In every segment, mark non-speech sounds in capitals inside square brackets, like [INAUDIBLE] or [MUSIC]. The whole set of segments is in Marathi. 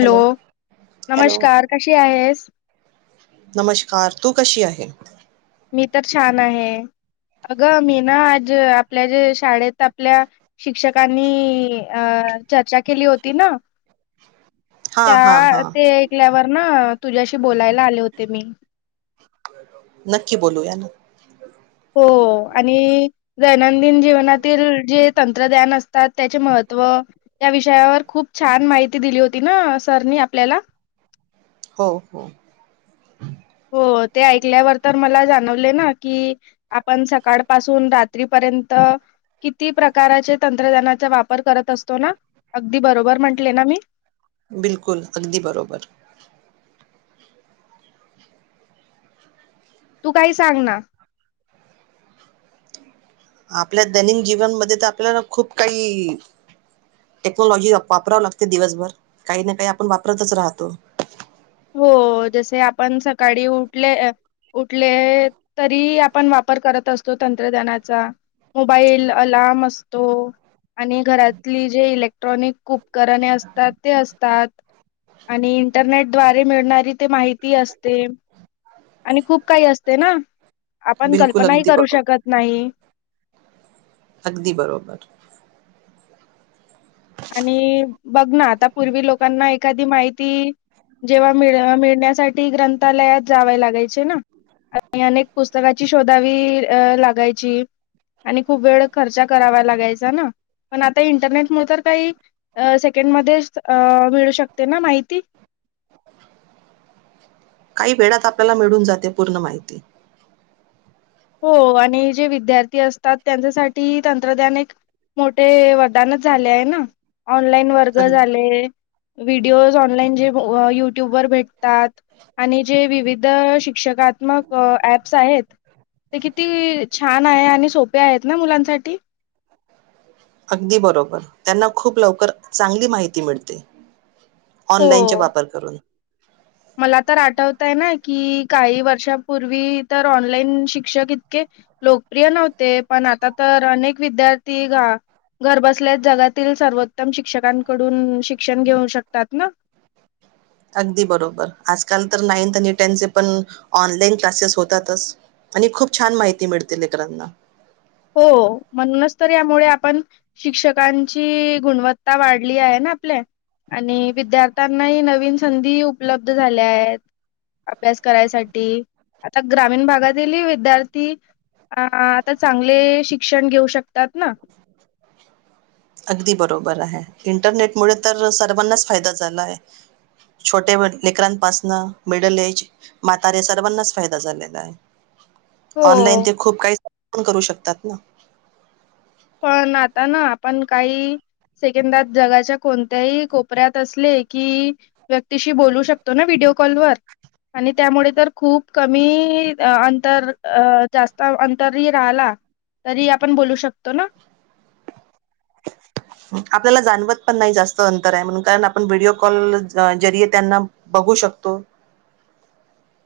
हॅलो- हॅलो- नमस्कार कशी आहेस नमश्कार, तू कशी आहे? मी तर छान आहे, अगं मी ना आजं, आपल्या जे, शाळेत आपल्या शिक्षकांनी अं- चर्चा केली होती ना? हा हा हा त्या, ते ऐकल्यावर ना तुझ्याशी बोलायला आले होते मी. नक्की बोलूया ना. हो आणि [UNINTELLIGIBLE] [UNINTELLIGIBLE] जेवणातील जे तंत्रज्ञान असतात, त्याचे महत्त्व, त्या विषयी त्यावर खूप छान माहिती दिली होती ना, सरनी आपल्याला? हो हो हो ते ऐकल्यावर, तर मला जाणवले ना, की आपण सकाळ पाासून रात्रीपर्यंत किती प्रकारचे तंत्रज्ञानाचा वापर करत असतो ना? अगदी बरोबर म्हंटले ना मी बिलकुल, अगदी बरोबर. तू काही सांग ना. आपल्या दैनिन जीवनमध्ये तर, आपल्याला खूप काही, टेक्नॉलॉजी वापरावं लागते, दिवसभर काही ना काही आपण वापरतचं राहतो. हो जसे आपण सकाळी उठले उठले तरी आपण वापर करत असतो तंत्रज्ञानाचा मोबाईल आलाराम असतो आणि घरातली जे इलेक्ट्रॉनिक उपकरणे असतात ते असतात आणि इंटरनेट द्वारे मिळणारी ते माहिती असते आणि खूप काही असते ना आपण बिलकुल कल्पनाही अगदी करू बरोबर शकत नाही अगदी बरोबर आणि बघ ना आता पूर्वी लोकांना एखादी माहिती जेव्हा मिळ मिळण्यासाठी ग्रंथालयात जावे लागायचे ना आणि अनेक पुस्तकाची शोधावी अ लागायची आणि खूप वेळ खर्चा करावा लागायचा ना पण आता इंटरनेट म [UNINTELLIGIBLE] सेकंड मध्ये मिळू शकते ना माहिती काही वेळात आपल्याला मिळून जाते पूर्ण माहिती हो आणि जे विद्यार्थी असतात त्यांच्यासाठी तंत्रज्ञान एक मोठे वरदानच झाले आहे ना ऑनलाईन वर्ग अग झाले व्हिडिओज ऑनलाईन जे युट्यूब वर भेटतात आणि जे विविध शिक्षकात्मक ऍप्स आहेत ते किती छान आहे आणि सोपे आहेत ना मुलांसाठी अगदी बरोबर त्यांना खूप लवकर चांगली माहिती मिळते ऑनलाइनचा हो. वापर करून मला तर आठवतय ना कि काही वर्षापूर्वी तर ऑनलाइन शिक्षक इतके लोकप्रिय नव्हते पण आता तर अनेक विद्यार्थी घरबसल्यास जगातील सर्वोत्तम शिक्षकांकडून शिक्षण घेऊ शकतात ना अगदी बरोबर आजकाल तर नाइंथ आणि टेंथ पण ऑनलाईन क्लासेस होतातच आणि खूप छान माहिती मिळतील लेकरांना हो म्हणूनच तर यामुळे आपण शिक्षकांची गुणवत्ता वाढली आहे ना आपले आणि विद्यार्थ्यांनाही नवीन संधी उपलब्ध झाल्या आहेत अभ्यास करायसाठी आता ग्रामीण भागातीलही विद्यार्थी आता चांगले शिक्षण घेऊ शकतात ना अगदी बरोबर आहे इंटरनेटमुळे तर सर्वांनाच फायदा झाला आहे छोटे लेकरांपासनं मिडल एज म्हातारे सर्वांनाच फायदा झालेला आहे ऑनलाइन हो ते खूप काही करू शकतात ना पण आता ना आपण काही सेकंदात जगाच्या कोणत्याही कोपऱ्यात असले कि व्यक्तीशी बोलू शकतो ना व्हिडिओ कॉलवर आणि त्यामुळे तर खूप कमी अंतर अ जास्त अंतरही राहिला तरी आपण बोलू शकतो तो ना आपल्याला जाणवत पण नाही जास्त अंतर आहे म्हणून कारण आपण व्हिडिओ कॉल वर त्यांना बघू शकतो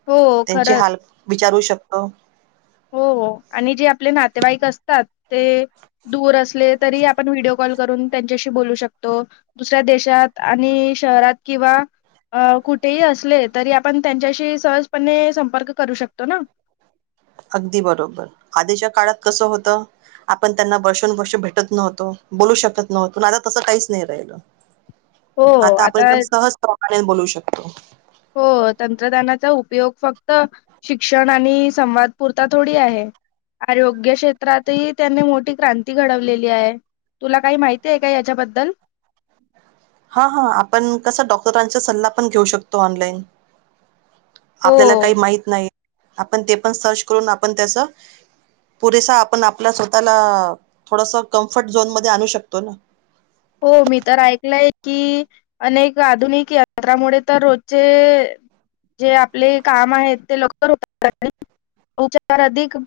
हो त्यांचे खरच हाल विचारू शकतो. हो आणि जे आपले नाते नातेवाईक असतात ते दूर असले तरी आपण व्हिडओ कॉल करून त्यांच्याशी बोलू शकतो दुसऱ्या देशात आणि शहरात किंवा कुठेही असले तरी आपण त्यांच्याशी सहजपणे संपर्क करू शकतो ना अगदी बरोबर आधीच्या काळात कसं होतं आपण त्यांना वर्षोनुवर्ष भेटत नव्हतो बोलू शकत नव्हतो आता तसं काहीच नाही राहिल हो आता बोलू शकतो हो तंत्रज्ञानाचा उपयोग फक्त शिक्षण आणि संवाद पुरता थोडी आहे आरोग्य क्षेत्रातही त्यांनी मोठी क्रांती घडवलेली आहे तुला काही माहिती आहे का याच्याबद्दल हा हा आपण कसा डॉक्टरांचा सल्ला पण घेऊ शकतो ऑनलाईन हो आपल्याला काही माहित नाही आपण ते पण सर्च करून आपण त्याच पुरेसा आपण आपला स्वतःला थोडस कम्फर्ट झोन मध्ये आणू शकतो ना हो मी तर ऐकलंय की अनेक आधुनिक यंत्रामुळे तर रोजचे जे आपले काम आहेत ते लवकर उपचार अधिक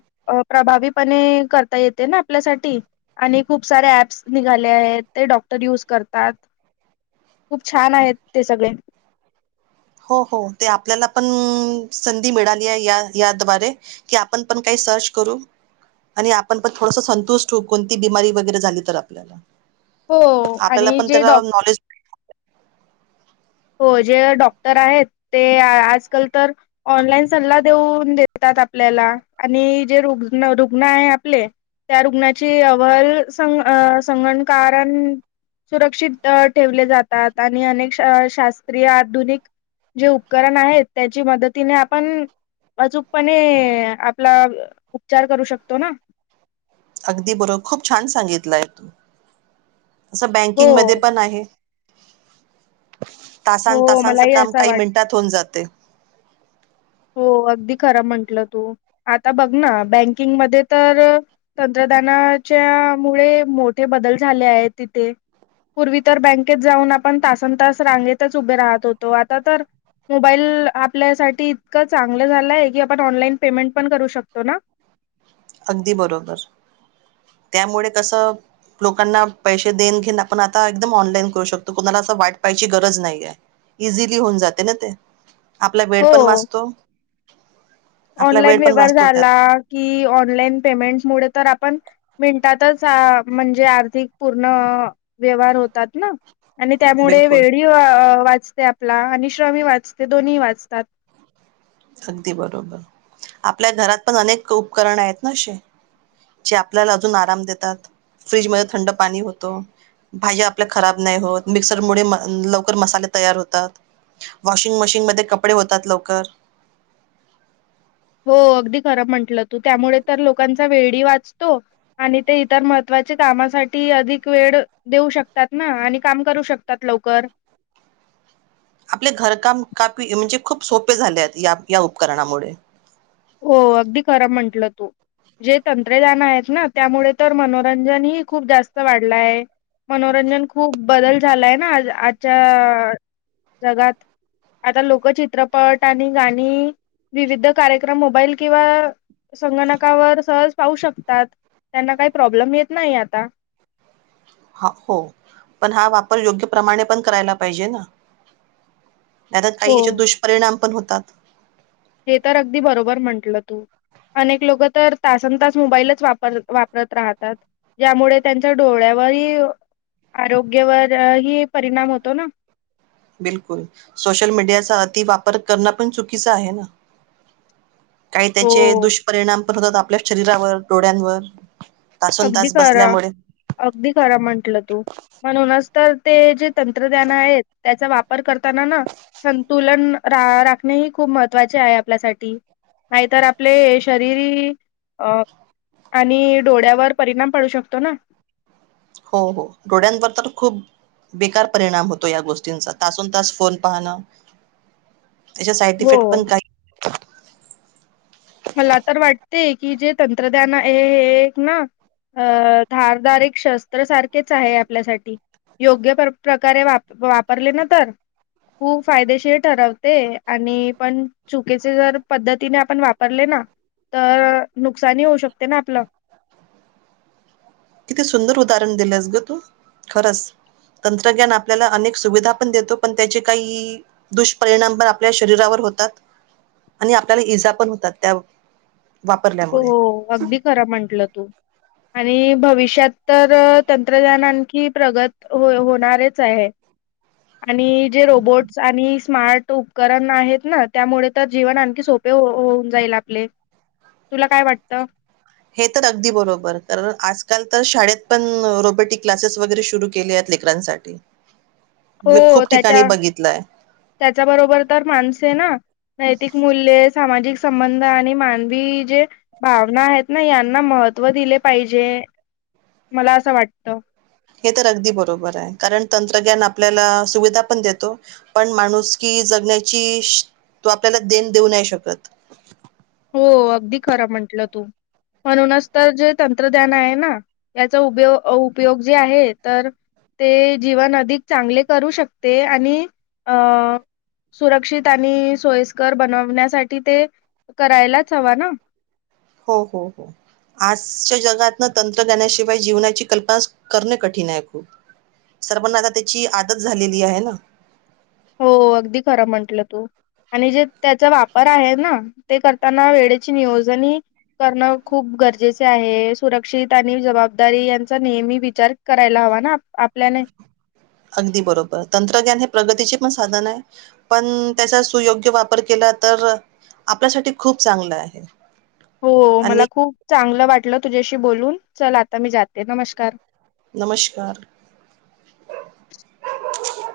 प्रभावीपणे करता येते ना आपल्यासाठी आणि खूप सारे ऍप्स निघाले आहेत. ते डॉक्टर यूज करतात खूप छान आहेत ते सगळे. हो हो ते आपल्याला पण संधी मिळाली आहे याद्वारे की आपण पण काही सर्च करू आणि आपण पण थोडस संतुष्ट होऊ कोणती बिमारी वगैरे झाली तर आपल्याला. हो आणि आपल्याला पण जे डॉ त्याला नॉलेज हो जे डॉक्टर आहेत ते आजकाल तर ऑनलाईन सल्ला देऊन देतात आपल्याला आणि जे रुग्ण रुग्ण आहे आपले त्या रुग्णाची अहवाल सं संगणकारण सुरक्षित ठेवले जातात आणि अनेक श शास्त्रीय आधुनिक जे उपकरण आहेत त्याची मदतीने आपण अचूकपणे आपला उपचार करू शकतो ना. अगदी बरं खूप छान सांगितलंय तू. असं हो बँकिंग मध्ये पण आहे. तासन हो तासांच मलाही काम असा काही वाटत मिनिटात होऊन जाते. हो अगदी खरं म्हंटलं तू आता बघ ना बँकिंगमध्ये तर तंत्रज्ञानाच्या मुळे मोठे बदल झाले आहेत तिथे पूर्वी तर बँकेत जाऊन आपण तासन तास रांगेतच उभे राहत होतो आता तर मोबाईल आपल्यासाठी इतकं चांगलं झालंय की आपण ऑनलाईन पेमेंट पण करू शकतो ना. अगदी बरोबर, त्यामुळे तसं लोकांना पैसे देन घेन आपण आता एकदम ऑनलाईन करू शकतो कोणाला असं वाट पायची गरज नाहीय इझिली होऊन जाते ना ते. आपला वेळ हो पण वाचतो. [INAUDIBLE] आपला ऑनलाईन वेळ पण व्यवहार वाचतो झाला त्यात की ऑ नलाइन पेमेंट मुळे तर आपण मिनटातच म्हणजे आर्थिक पूर्ण व्यवहार होतात ना. आणि त्यामुळे बिलकुल वेळी वाचते आपला आणि श्रमी वाचते दोन्ही वाचतात. अगदी बरोबर, आपल्या घरात पण अनेक उपकरण आहेत ना असे जे आपल्याला अजून आराम देतात फ्रीजमध्ये थंड पाणी होतो, भाज्या आपल्या खराब नाही होत, मिक्सर मुळे लवकर मसाले तयार होतात, वॉशिंग मशीन मध्ये कपडे होतात लवकर. हो अगदी खरं म्हंटलं तू त्यामुळे तर लोकांचा वेळी वाचतो आणि ते इतर महत्वाचे कामासाठी अधिक वेळ देऊ शकतात ना आणि काम करू शकतात लवकर. आपले घरकाम कापी म्हणजे खूप सोपे झाले आहेत या उपकरणामुळे. हो अगदी खरं म्हंटलं तू जे तंत्रज्ञान आहेत ना त्यामुळे तर मनोरंजनही खूप जास्त वाढलाय मनोरंजन खूप बदल झालाय ना आजच्या जगात आता लोकचित्रपट आणि गाणी विविध कार्य क्रम मोबाईल किंवा संगणकावर सहज पाहू शकतात. त्यांना काही प्रॉब्लेम येत नाही आता. ह हो पण हा वापर योग्य प्रमाणे पण करायला पाहिजे ना. नाही तर काही हो. याचे दुष्परिणाम पण हो तात. हे तर अगदी बरोबर म्हंटलं तू अनेक लोकं तर तासन तास मोबाईलच वापर वापरत राहतात ज्यामुळे त्यांच्या डोळ्यावरही, आरोग्यावर हि परिणाम होतो ना. बिलकुल, सोशल मीडियाचा अति वापर करणं पण चुकीचं आहे ना. काही त्याचे हो. दुष्परिणाम पण होतात. आपल्या शरीरावर, डोळ्यांवर. तासोन अगदी तास खरं, बसल्यामुळे अगदी खरं म्हटलं तू म्हणूनच तर ते जे तंत्रज्ञान आहेत त्याचा वापर करताना ना संतुलन रा राखणे हि खूप महत्वाचे आहे आपल्यासाठी नाहीतर आपले शरीरी अ आणि डोळ्यावर परिणाम पाडू शकतो ना. हो हो डोळ्यांवर तर खूप बेकार परिणाम होतो या गोष्टींचा तासोन तास फोन पाहणं. त्याच्या साईड इफेक्ट हो. पण काही मला तर वाटते की जे तंत्रज्ञान आहे हे एक ना अ धारधारक शस्त्र सारखेच आहे आपल्यासाठी योग्य प्रकारे वाप वापरले ना तर खूप फायदेशीर ठरवते आणि पण चुकीचे जर पद्धतीने आपण वाप रले ना तर नुकसानी होऊ शकते ना आपलं. किती सुंदर उदाहरण दिलंस गं तू खरंच तंत्रज्ञान आपल्याला अनेक सुविधा पण देतो पण त्याचे काही दुष्परिणाम पण आपल्या शरीरावर होतात. आणि आपल्याला इजा पण होतात. त्या वापरल्यामुळे हो अगदी खरं म्हटलं तू - आणि भविष्यात तर तंत्रज्ञान आणखी प्रगत हो होणारच आहे. आणि जे रोबोट्स आणि - स्मार्ट उपकरण आहेत ना त्यामुळे तर जीवन आणखी सोपे होऊन जाईल आपले. तुला काय वाटतं? हे तर अगदी बरोबर कारण आजकाल तर शाळेत पण रोबोटिक क्लासेस वगैरे सुरू केले आहेत लेकरांसाठी! मी हो खूप त्याच्या ठिकाणी बघितलंय त्याच्या बरोबर तर माणसे ना नैतिक मूल्य सामाजिक- संबंध आणि मानवी जे भावना आहेत ना यांना महत्त्व दिले पाहिजे मला असं वाटत. हे तर अगदी बरोबर आहे कारण तंत्रज्ञान आपल्याला सुविधा पण देतो पण माणूस की जगण्याची तो आपल्याला देण देऊ नाही शकत. हो अगदी खरं म्हटलं तू म्हणूनच तर जे तंत्रज्ञान आहे ना याचा उयो उपयोग जे आहे तर ते जीवन अधिक चांगले करू शकते आणि अ सुरक्षित आणि सोयस्कर बनवण्यासाठी ते! करायलाच हवा ना. हो हो हो आजच्या जगातन तंत्रज्ञानाशिवाय जीवनाची कल्पना करणे कठीण आहे खूप सर्वांना आता त्याची आदत झालेली आहे ना. हो अगदी खरं म्हंटलं तू आणि जे त्याचा वापर आहे ना ते करताना वेळेची नियोजन करणं खूप गरजेचे आहे सुरक्षित आणि जबाबदारी यांचा नेहमी विचार करायला हवा ना आपल्याने - अगदी बरोबर तंत्रज्ञान हे प्रगतीचे पण साधन आहे पण त्याचा सुयोग्य वापर केला तर आपल्यासाठी खूप चांगलं आहे. हो मला आणि खूप - चांगलं वाटलं तुझ्याशी बोलून चल आता मी जाते नमस्कार. नमस्कार -